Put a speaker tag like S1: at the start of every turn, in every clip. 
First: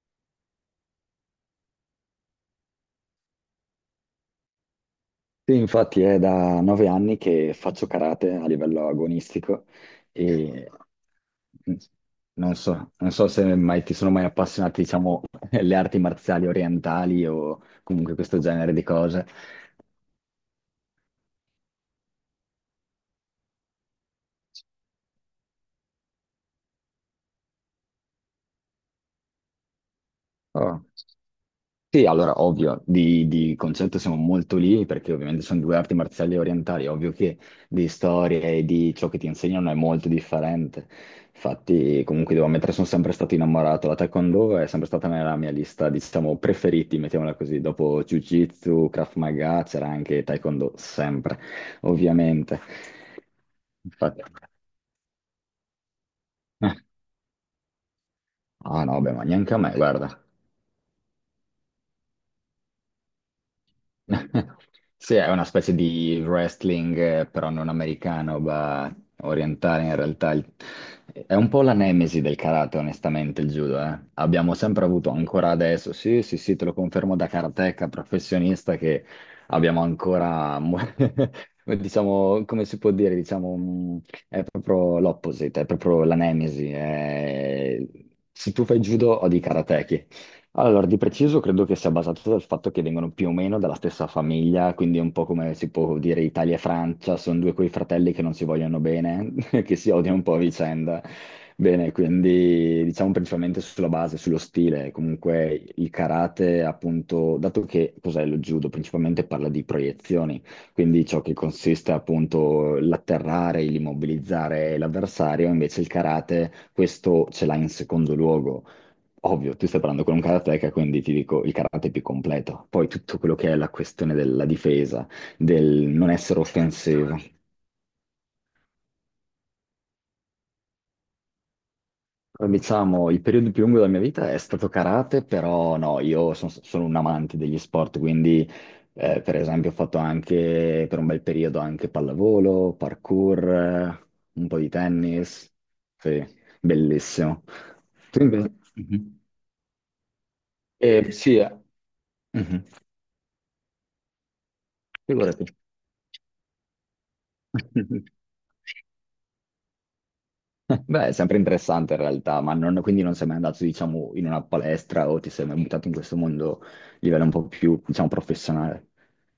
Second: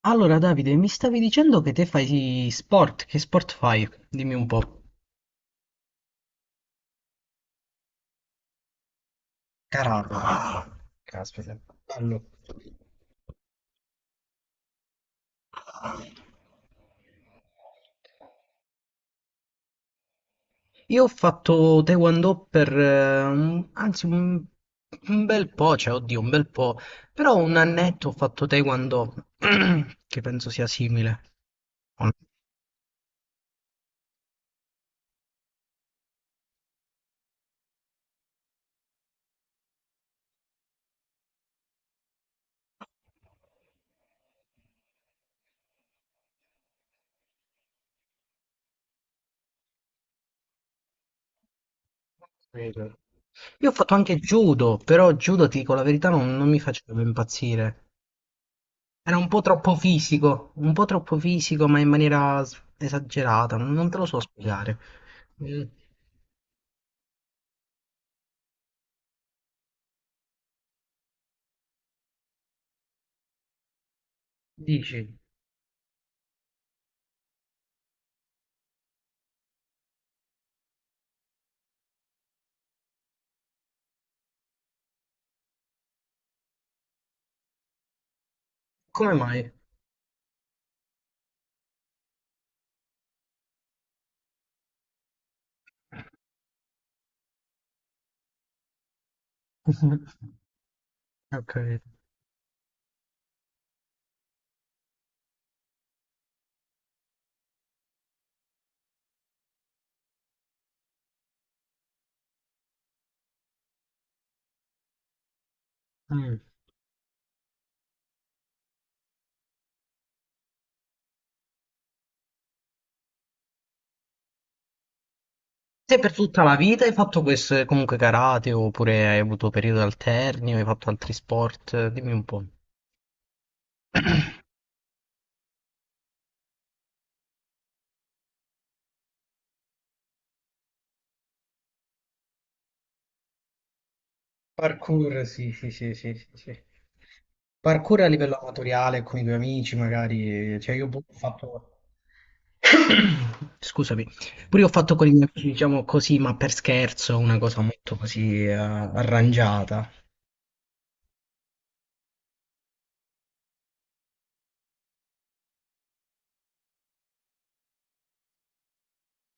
S1: Allora, Davide, mi stavi dicendo che te fai sport, che sport fai? Dimmi un po'.
S2: Sì, infatti è da 9 anni che faccio karate a livello agonistico
S1: Caramba,
S2: e
S1: caspita, bello.
S2: non so se mai ti sono mai appassionati, diciamo, le arti marziali orientali o comunque questo genere di cose.
S1: Io ho fatto Taekwondo per, un- anzi, un bel po', cioè, oddio, un bel po', però un annetto ho fatto Taekwondo, che penso sia
S2: Oh.
S1: simile. O
S2: Sì,
S1: no?
S2: allora, ovvio, di concetto siamo molto lì perché ovviamente sono due arti marziali orientali, ovvio che di storia e di ciò che ti insegnano è molto differente. Infatti, comunque devo ammettere, sono sempre stato innamorato. La Taekwondo è sempre stata nella mia lista, diciamo, preferiti, mettiamola così. Dopo Jiu-Jitsu, Krav Maga, c'era anche Taekwondo, sempre, ovviamente.
S1: Capito. Io ho fatto anche
S2: Infatti.
S1: judo, però judo, ti dico la verità, non mi faceva impazzire.
S2: Ah no, beh,
S1: Era
S2: ma
S1: un po'
S2: neanche a me,
S1: troppo
S2: guarda.
S1: fisico, un po' troppo fisico, ma in maniera s- esagerata, non te lo so spiegare.
S2: Sì, è una
S1: Mm,
S2: specie di wrestling, però non americano, ma orientale in realtà. È un po' la nemesi del karate, onestamente, il judo, eh. Abbiamo sempre
S1: dici,
S2: avuto, ancora adesso, sì, sì, sì, te lo confermo da karateka professionista, che abbiamo ancora, diciamo, come si può dire, diciamo, è proprio l'opposite, è proprio la nemesi. Se tu fai
S1: come
S2: judo, odi i
S1: mai?
S2: karateki. Allora, di preciso credo che sia basato dal fatto che vengono più o meno dalla stessa famiglia, quindi è un po' come si può dire Italia e Francia, sono due quei fratelli che non si vogliono bene, che si odiano un po' a vicenda.
S1: Ho capito.
S2: Bene, quindi diciamo principalmente sulla base, sullo stile, comunque il karate, appunto, dato che cos'è lo judo, principalmente parla di proiezioni, quindi ciò che consiste appunto l'atterrare, l'immobilizzare l'avversario, invece il
S1: Mm.
S2: karate questo ce l'ha in secondo luogo. Ovvio, tu stai parlando con un karateka, quindi ti dico il karate è più completo. Poi tutto quello che è la questione della difesa, del
S1: Te
S2: non
S1: per
S2: essere
S1: tutta la vita hai
S2: offensivo.
S1: fatto questo, comunque karate, oppure hai avuto periodi alterni, o hai fatto altri sport? Dimmi un po'.
S2: Diciamo, il periodo più lungo della mia vita è stato karate, però no, io sono un amante degli sport, quindi per esempio ho fatto anche per un bel periodo anche pallavolo, parkour, un po' di
S1: Parkour, sì,
S2: tennis.
S1: sì, sì, sì,
S2: Sì,
S1: sì, sì.
S2: bellissimo.
S1: Parkour a
S2: Tu
S1: livello
S2: invece?
S1: amatoriale
S2: Mhm.
S1: con i tuoi amici, magari. Cioè, io boh, ho
S2: Sì, eh.
S1: fatto.
S2: Mhm.
S1: Scusami, pure io ho fatto con i miei
S2: Figurati.
S1: amici, diciamo così, ma per scherzo, una cosa molto così arrangiata.
S2: Beh, è sempre interessante in realtà, ma quindi non sei mai andato, diciamo, in una palestra o ti sei mai buttato in questo mondo a livello un po' più, diciamo, professionale.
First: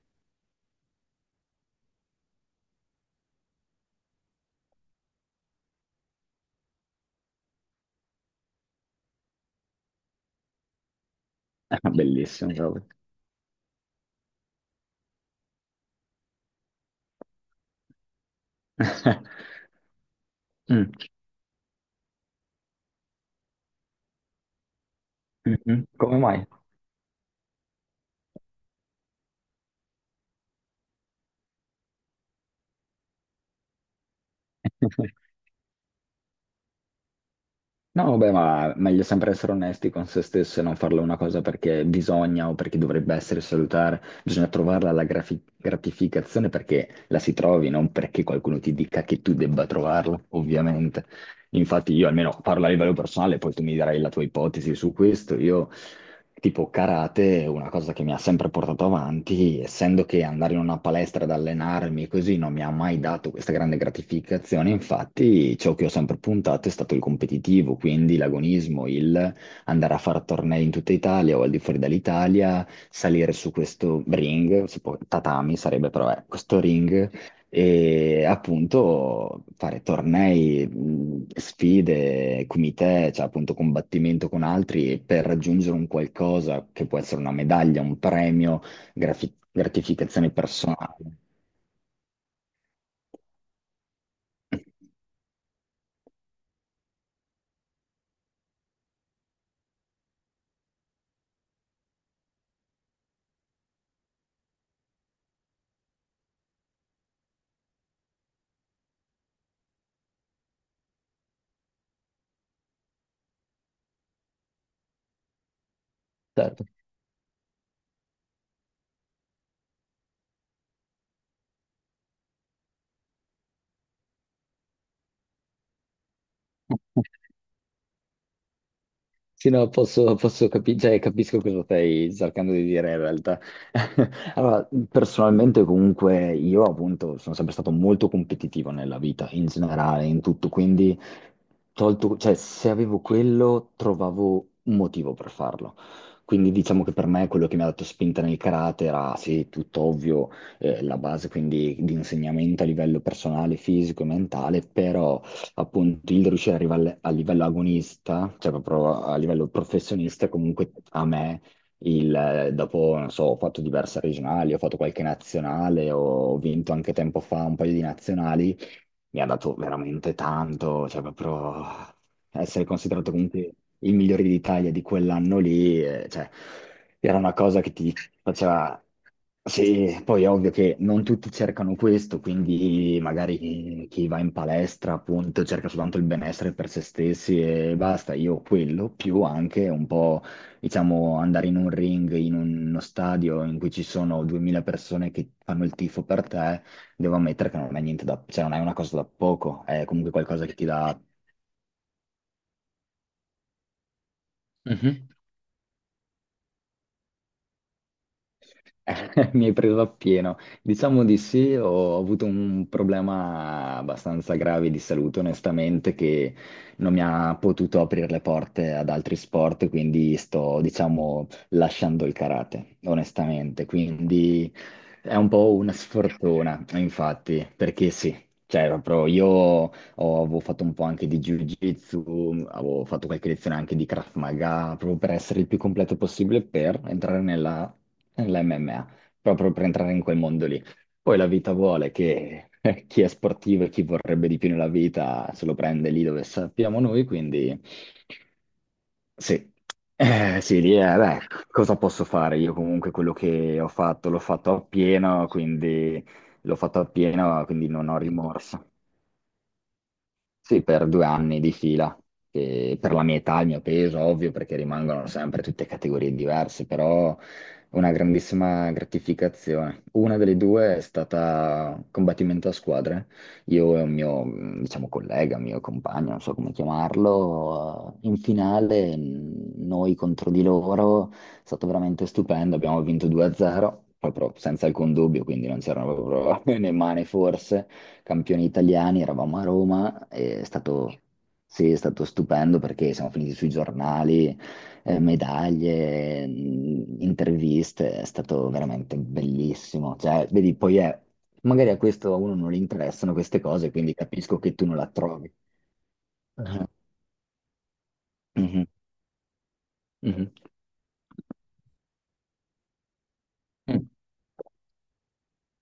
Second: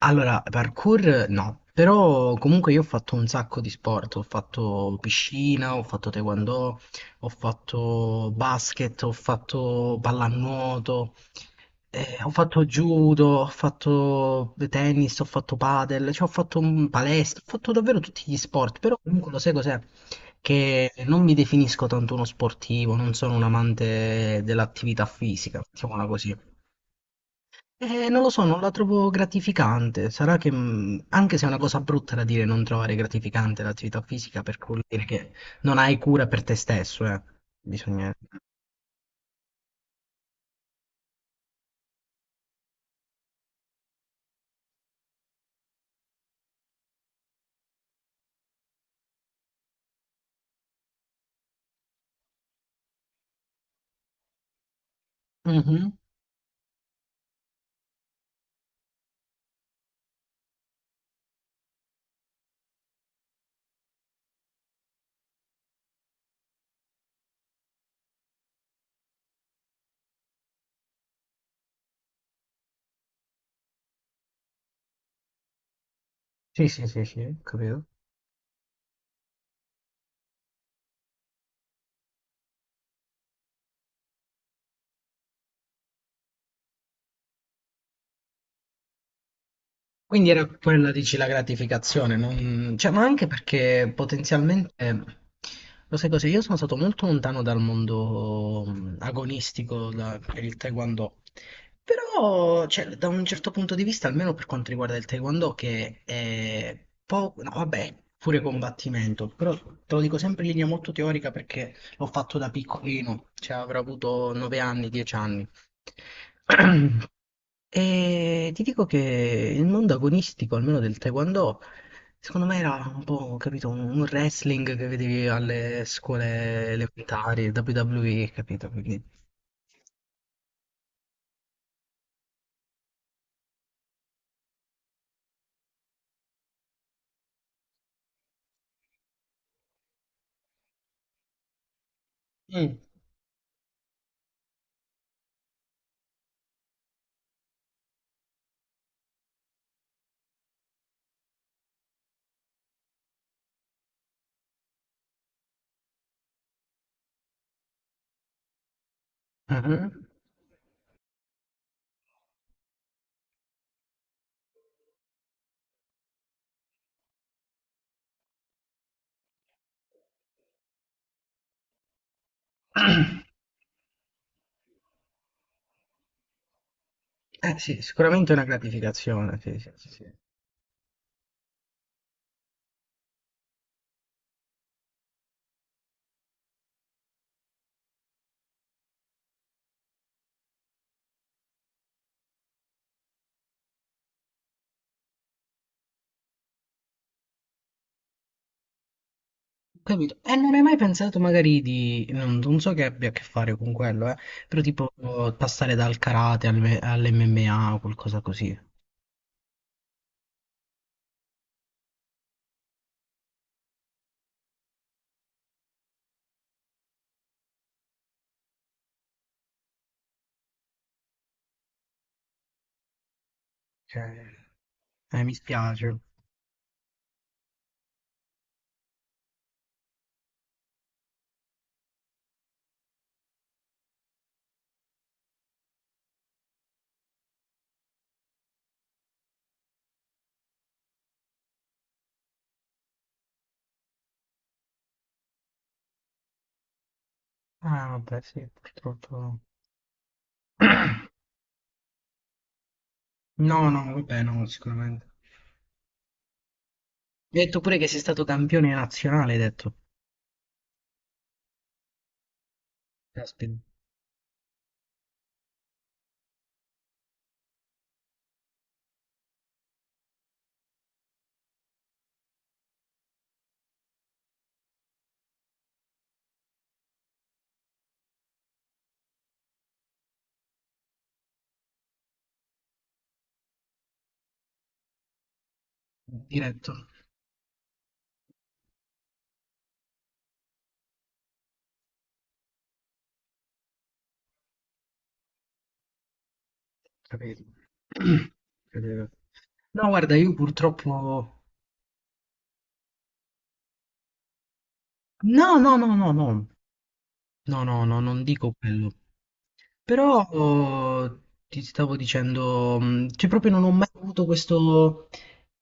S1: Allora, parkour no, però comunque io ho fatto un sacco di sport, ho fatto piscina, ho fatto taekwondo, ho fatto basket, ho fatto pallanuoto, eh, ho
S2: Bellissimo,
S1: fatto
S2: proprio.
S1: judo, ho fatto tennis, ho fatto padel, cioè ho fatto palestra, ho fatto davvero tutti gli sport, però comunque lo sai cos'è?
S2: Mm.
S1: Che non mi definisco tanto uno sportivo, non sono un amante dell'attività fisica,
S2: Mhm.
S1: mettiamola
S2: Come
S1: così.
S2: mai?
S1: Non lo so, non la trovo gratificante. Sarà che, anche se è una cosa brutta da dire, non trovare gratificante l'attività fisica, perché vuol dire che non hai cura per te stesso, eh.
S2: No,
S1: Bisogna...
S2: vabbè, ma meglio sempre essere onesti con se stessi e non farlo una cosa perché bisogna o perché dovrebbe essere salutare. Bisogna trovarla la gratificazione perché la si trovi, non perché qualcuno ti dica che tu debba trovarla, ovviamente. Infatti io almeno parlo a livello personale, poi tu mi darai la tua ipotesi su questo. Io,
S1: Mhm.
S2: tipo karate, è una cosa che mi ha sempre portato avanti, essendo che andare in una palestra ad allenarmi così non mi ha mai dato questa grande gratificazione, infatti ciò che ho sempre puntato è stato il competitivo, quindi l'agonismo, il andare a fare tornei in tutta Italia o al di fuori dall'Italia, salire su questo ring, si può, tatami sarebbe però questo
S1: Sì, sì, sì,
S2: ring
S1: sì, capito.
S2: e appunto fare tornei, sfide, comitè, cioè appunto combattimento con altri per raggiungere un qualcosa che può essere una medaglia, un premio,
S1: Quindi
S2: gratificazione
S1: era quella, dici,
S2: personale.
S1: la gratificazione, non- cioè, ma anche perché potenzialmente, lo sai cosa, io sono stato molto lontano dal mondo agonistico da- per il Taekwondo, però, cioè, da un certo punto di vista, almeno per quanto riguarda il Taekwondo, che è poco, no, vabbè, pure combattimento, però te lo dico sempre in linea molto teorica perché l'ho fatto da piccolino, cioè avrò avuto 9 anni, 10 anni. E ti dico che il mondo agonistico, almeno del Taekwondo, secondo me era un po', capito, un wrestling che vedevi alle scuole elementari, WWE, capito? Quindi,
S2: Sì, no, posso cioè, capisco cosa stai cercando di dire in realtà. Allora, personalmente comunque io appunto sono sempre stato molto competitivo nella vita, in generale, in tutto, quindi tolto, cioè, se
S1: mm.
S2: avevo quello trovavo un motivo per farlo. Quindi diciamo che per me quello che mi ha dato spinta nel karate era, sì, tutto ovvio, la base quindi di insegnamento a livello personale, fisico e mentale, però appunto il riuscire ad arrivare a livello agonista, cioè proprio a livello
S1: Mhm.
S2: professionista, comunque a me, dopo, non so, ho fatto diverse regionali, ho fatto qualche nazionale, ho vinto anche tempo fa un paio di nazionali, mi ha dato veramente tanto, cioè proprio essere considerato comunque il migliore d'Italia di quell'anno lì, cioè era una
S1: Eh
S2: cosa che
S1: sì,
S2: ti
S1: sicuramente è una
S2: faceva.
S1: gratificazione, sì, sì, sì.
S2: Sì,
S1: Sì. Mm.
S2: poi è ovvio che non tutti cercano questo, quindi magari chi va in palestra appunto cerca soltanto il benessere per se stessi e basta, io quello, più anche un po', diciamo, andare in un ring, in uno stadio in cui ci sono 2000 persone che fanno il tifo per te, devo ammettere che non è niente da, cioè non è una cosa da poco, è comunque
S1: Capito? E
S2: qualcosa
S1: non
S2: che
S1: hai
S2: ti
S1: mai
S2: dà.
S1: pensato magari di, non so che abbia a che fare con quello, però tipo
S2: Mhm.
S1: passare dal karate all'MMA o qualcosa così.
S2: Mi hai preso appieno. Diciamo di sì, ho avuto un problema abbastanza grave di salute, onestamente, che non mi ha potuto aprire le porte ad altri sport, quindi sto, diciamo, lasciando il karate, onestamente.
S1: Cioè,
S2: Quindi è un
S1: mi
S2: po' una
S1: spiace.
S2: sfortuna, infatti, perché sì. Cioè, proprio io avevo fatto un po' anche di Jiu-Jitsu, avevo fatto qualche lezione anche di Krav Maga, proprio per essere il più completo possibile per entrare nella l'MMA, proprio per entrare in quel mondo lì. Poi la vita vuole che chi è sportivo e chi vorrebbe di più nella vita se lo prende lì dove sappiamo noi, quindi
S1: Ah, vabbè, sì, purtroppo.
S2: sì. Sì, lì è, beh, cosa posso fare? Io comunque quello
S1: No,
S2: che ho
S1: no, no,
S2: fatto l'ho
S1: vabbè, no,
S2: fatto
S1: sicuramente.
S2: appieno, quindi l'ho fatto
S1: Mi
S2: appieno,
S1: hai detto
S2: quindi
S1: pure che
S2: non ho
S1: sei stato
S2: rimorso.
S1: campione nazionale, hai detto.
S2: Sì, per 2 anni di fila, che per la mia età, il
S1: Caspita,
S2: mio peso, ovvio, perché rimangono sempre tutte categorie diverse, però una grandissima gratificazione. Una delle due è stata combattimento a squadre. Io e un mio, diciamo, collega, mio compagno, non so come chiamarlo, in finale noi contro di loro, è stato veramente stupendo, abbiamo vinto 2-0, proprio senza alcun dubbio, quindi non c'erano proprio né
S1: diretto.
S2: mani forse campioni italiani, eravamo a Roma, e è stato, sì, è stato stupendo perché siamo finiti sui giornali, medaglie,
S1: Capito.
S2: interviste, è stato veramente
S1: Capito. No,
S2: bellissimo.
S1: guarda,
S2: Cioè,
S1: io
S2: vedi, poi è,
S1: purtroppo...
S2: magari a questo a uno non gli interessano queste cose, quindi capisco che tu non la trovi.
S1: No, no, no, no, no.
S2: Mhm,
S1: No, no, no, non dico
S2: mhm,
S1: quello. Però
S2: mhm,
S1: oh, ti stavo dicendo, cioè proprio non ho
S2: mhm.
S1: mai avuto questo...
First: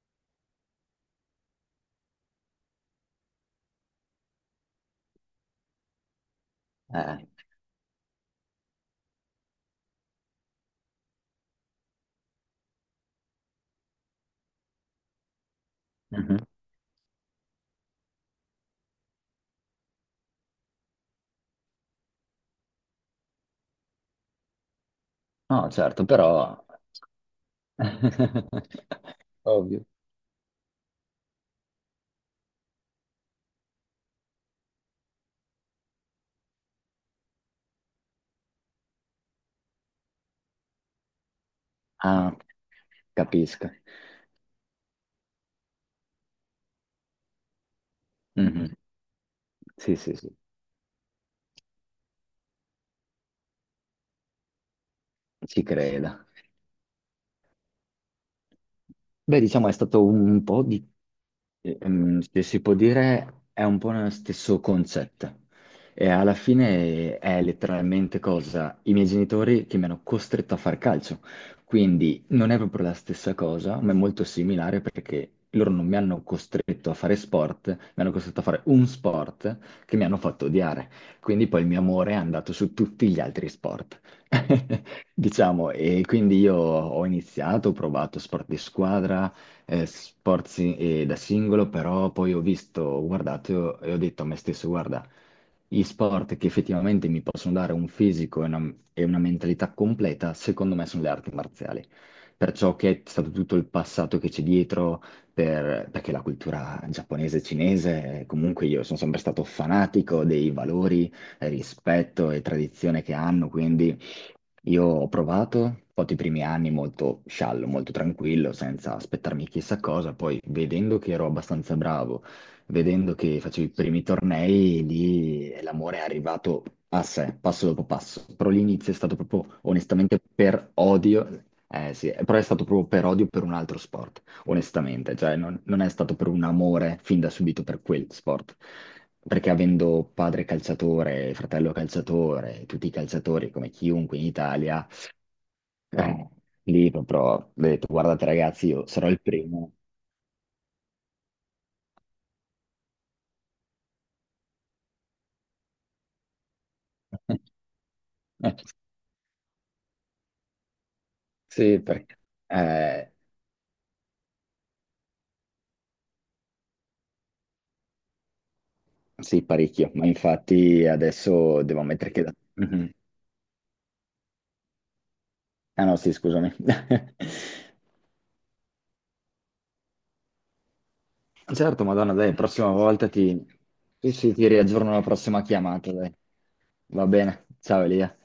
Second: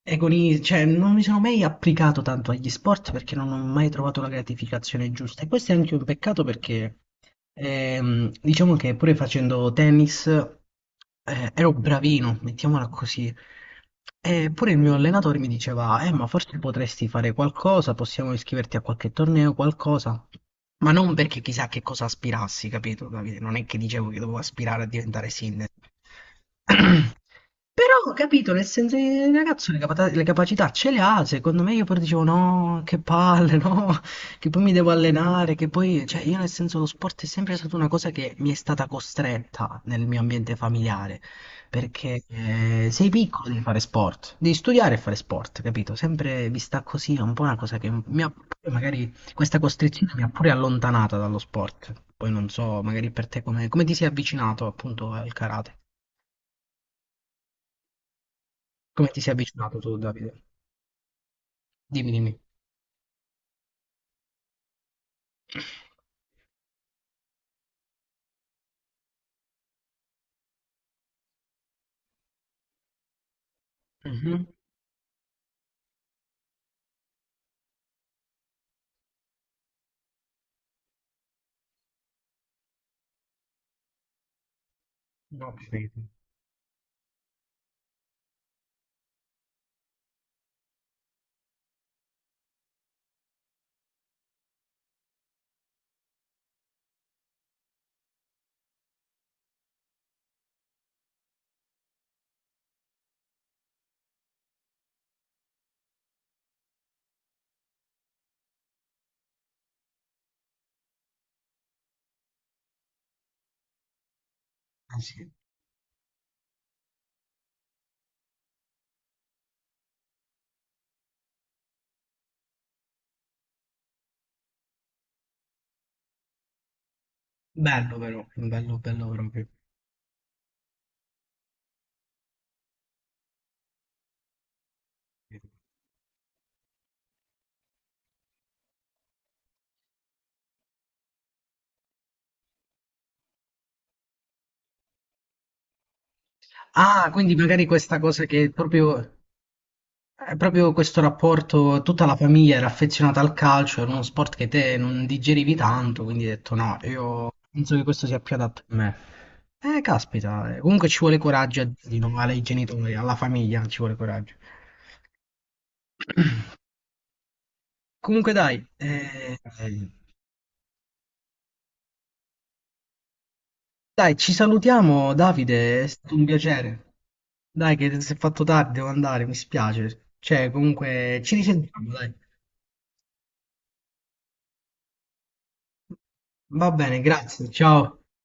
S1: agoni- cioè non mi sono mai applicato tanto agli sport perché non ho mai trovato la gratificazione giusta. E questo è anche un peccato perché
S2: Eh,
S1: diciamo che pure facendo tennis ero bravino, mettiamola così. E pure il mio allenatore mi diceva, ma
S2: mhm.
S1: forse potresti fare qualcosa, possiamo iscriverti a qualche torneo, qualcosa. Ma non perché chissà che cosa aspirassi, capito, Davide? Non è che dicevo che dovevo aspirare a diventare
S2: No,
S1: sindaco.
S2: certo, però.
S1: Però, ho capito, nel senso, il ragazzo le,
S2: Ovvio.
S1: capata- le capacità ce le ha, secondo me io poi dicevo no, che palle, no, che poi mi devo allenare, che poi, cioè io nel senso lo sport è sempre stata una cosa che mi è stata costretta nel mio ambiente familiare, perché
S2: Ah,
S1: sei piccolo devi
S2: capisco.
S1: fare sport, devi studiare e fare sport, capito? Sempre vista così è un po' una cosa che mi ha,
S2: Mhm.
S1: magari questa
S2: Sì,
S1: costrizione
S2: sì,
S1: mi ha
S2: sì,
S1: pure allontanata dallo sport, poi non so, magari per te come, come ti sei avvicinato appunto al
S2: ci
S1: karate.
S2: credo.
S1: Come ti sei
S2: Beh, diciamo è
S1: avvicinato tu,
S2: stato
S1: Davide?
S2: un po' di,
S1: Dimmi, dimmi.
S2: se si può dire, è un po' lo stesso concetto. E alla fine è letteralmente cosa? I miei genitori che mi hanno costretto a far calcio. Quindi non è proprio la stessa cosa, ma è molto
S1: Mhm.
S2: similare perché loro non mi hanno costretto a fare sport, mi hanno costretto a fare un sport che mi hanno fatto odiare. Quindi poi il mio amore è andato su tutti gli altri sport.
S1: No, ho
S2: Diciamo,
S1: capito.
S2: e quindi io ho iniziato, ho provato sport di squadra, da singolo, però poi ho visto, ho guardato e ho detto a me stesso, guarda, gli sport che effettivamente mi possono dare un fisico e una mentalità completa, secondo me sono le arti marziali. Perciò che è stato tutto il passato che c'è dietro, perché la cultura giapponese e cinese, comunque io sono sempre stato fanatico dei valori, rispetto e tradizione che hanno, quindi. Io
S1: Eh
S2: ho
S1: sì.
S2: provato, ho fatto i primi anni molto sciallo, molto tranquillo, senza aspettarmi chissà cosa, poi vedendo che ero abbastanza bravo, vedendo che facevo i primi tornei, lì l'amore è arrivato a sé, passo dopo
S1: Bello però,
S2: passo. Però
S1: bello,
S2: l'inizio è
S1: bello
S2: stato
S1: proprio.
S2: proprio onestamente per odio, eh sì, però è stato proprio per odio per un altro sport onestamente, cioè non è stato per un amore fin da subito per quel sport, perché avendo padre calciatore, fratello calciatore, tutti i calciatori come chiunque in Italia, eh, lì
S1: Ah,
S2: proprio
S1: quindi
S2: ho
S1: magari
S2: detto,
S1: questa cosa
S2: guardate
S1: che
S2: ragazzi, io sarò
S1: proprio,
S2: il primo.
S1: è proprio questo rapporto, tutta la famiglia era affezionata al calcio, era uno sport che te non digerivi tanto, quindi hai detto no, io penso che questo sia più adatto a me. Caspita, comunque ci vuole coraggio a
S2: Sì,
S1: dirlo,
S2: perché.
S1: no, ai genitori,
S2: Eh,
S1: alla famiglia ci vuole coraggio. Comunque dai,
S2: sì, parecchio, ma infatti adesso devo ammettere che. Mhm.
S1: dai, ci salutiamo, Davide,
S2: Ah
S1: è
S2: no, sì,
S1: stato un
S2: scusami.
S1: piacere. Dai, che si è fatto tardi, devo andare, mi spiace. Cioè, comunque, ci
S2: Certo,
S1: risentiamo, dai.
S2: Madonna, dai, prossima volta ti. Sì, sì, ti riaggiorno la prossima chiamata, dai.
S1: Va bene,
S2: Va bene,
S1: grazie,
S2: ciao
S1: ciao.
S2: Elia.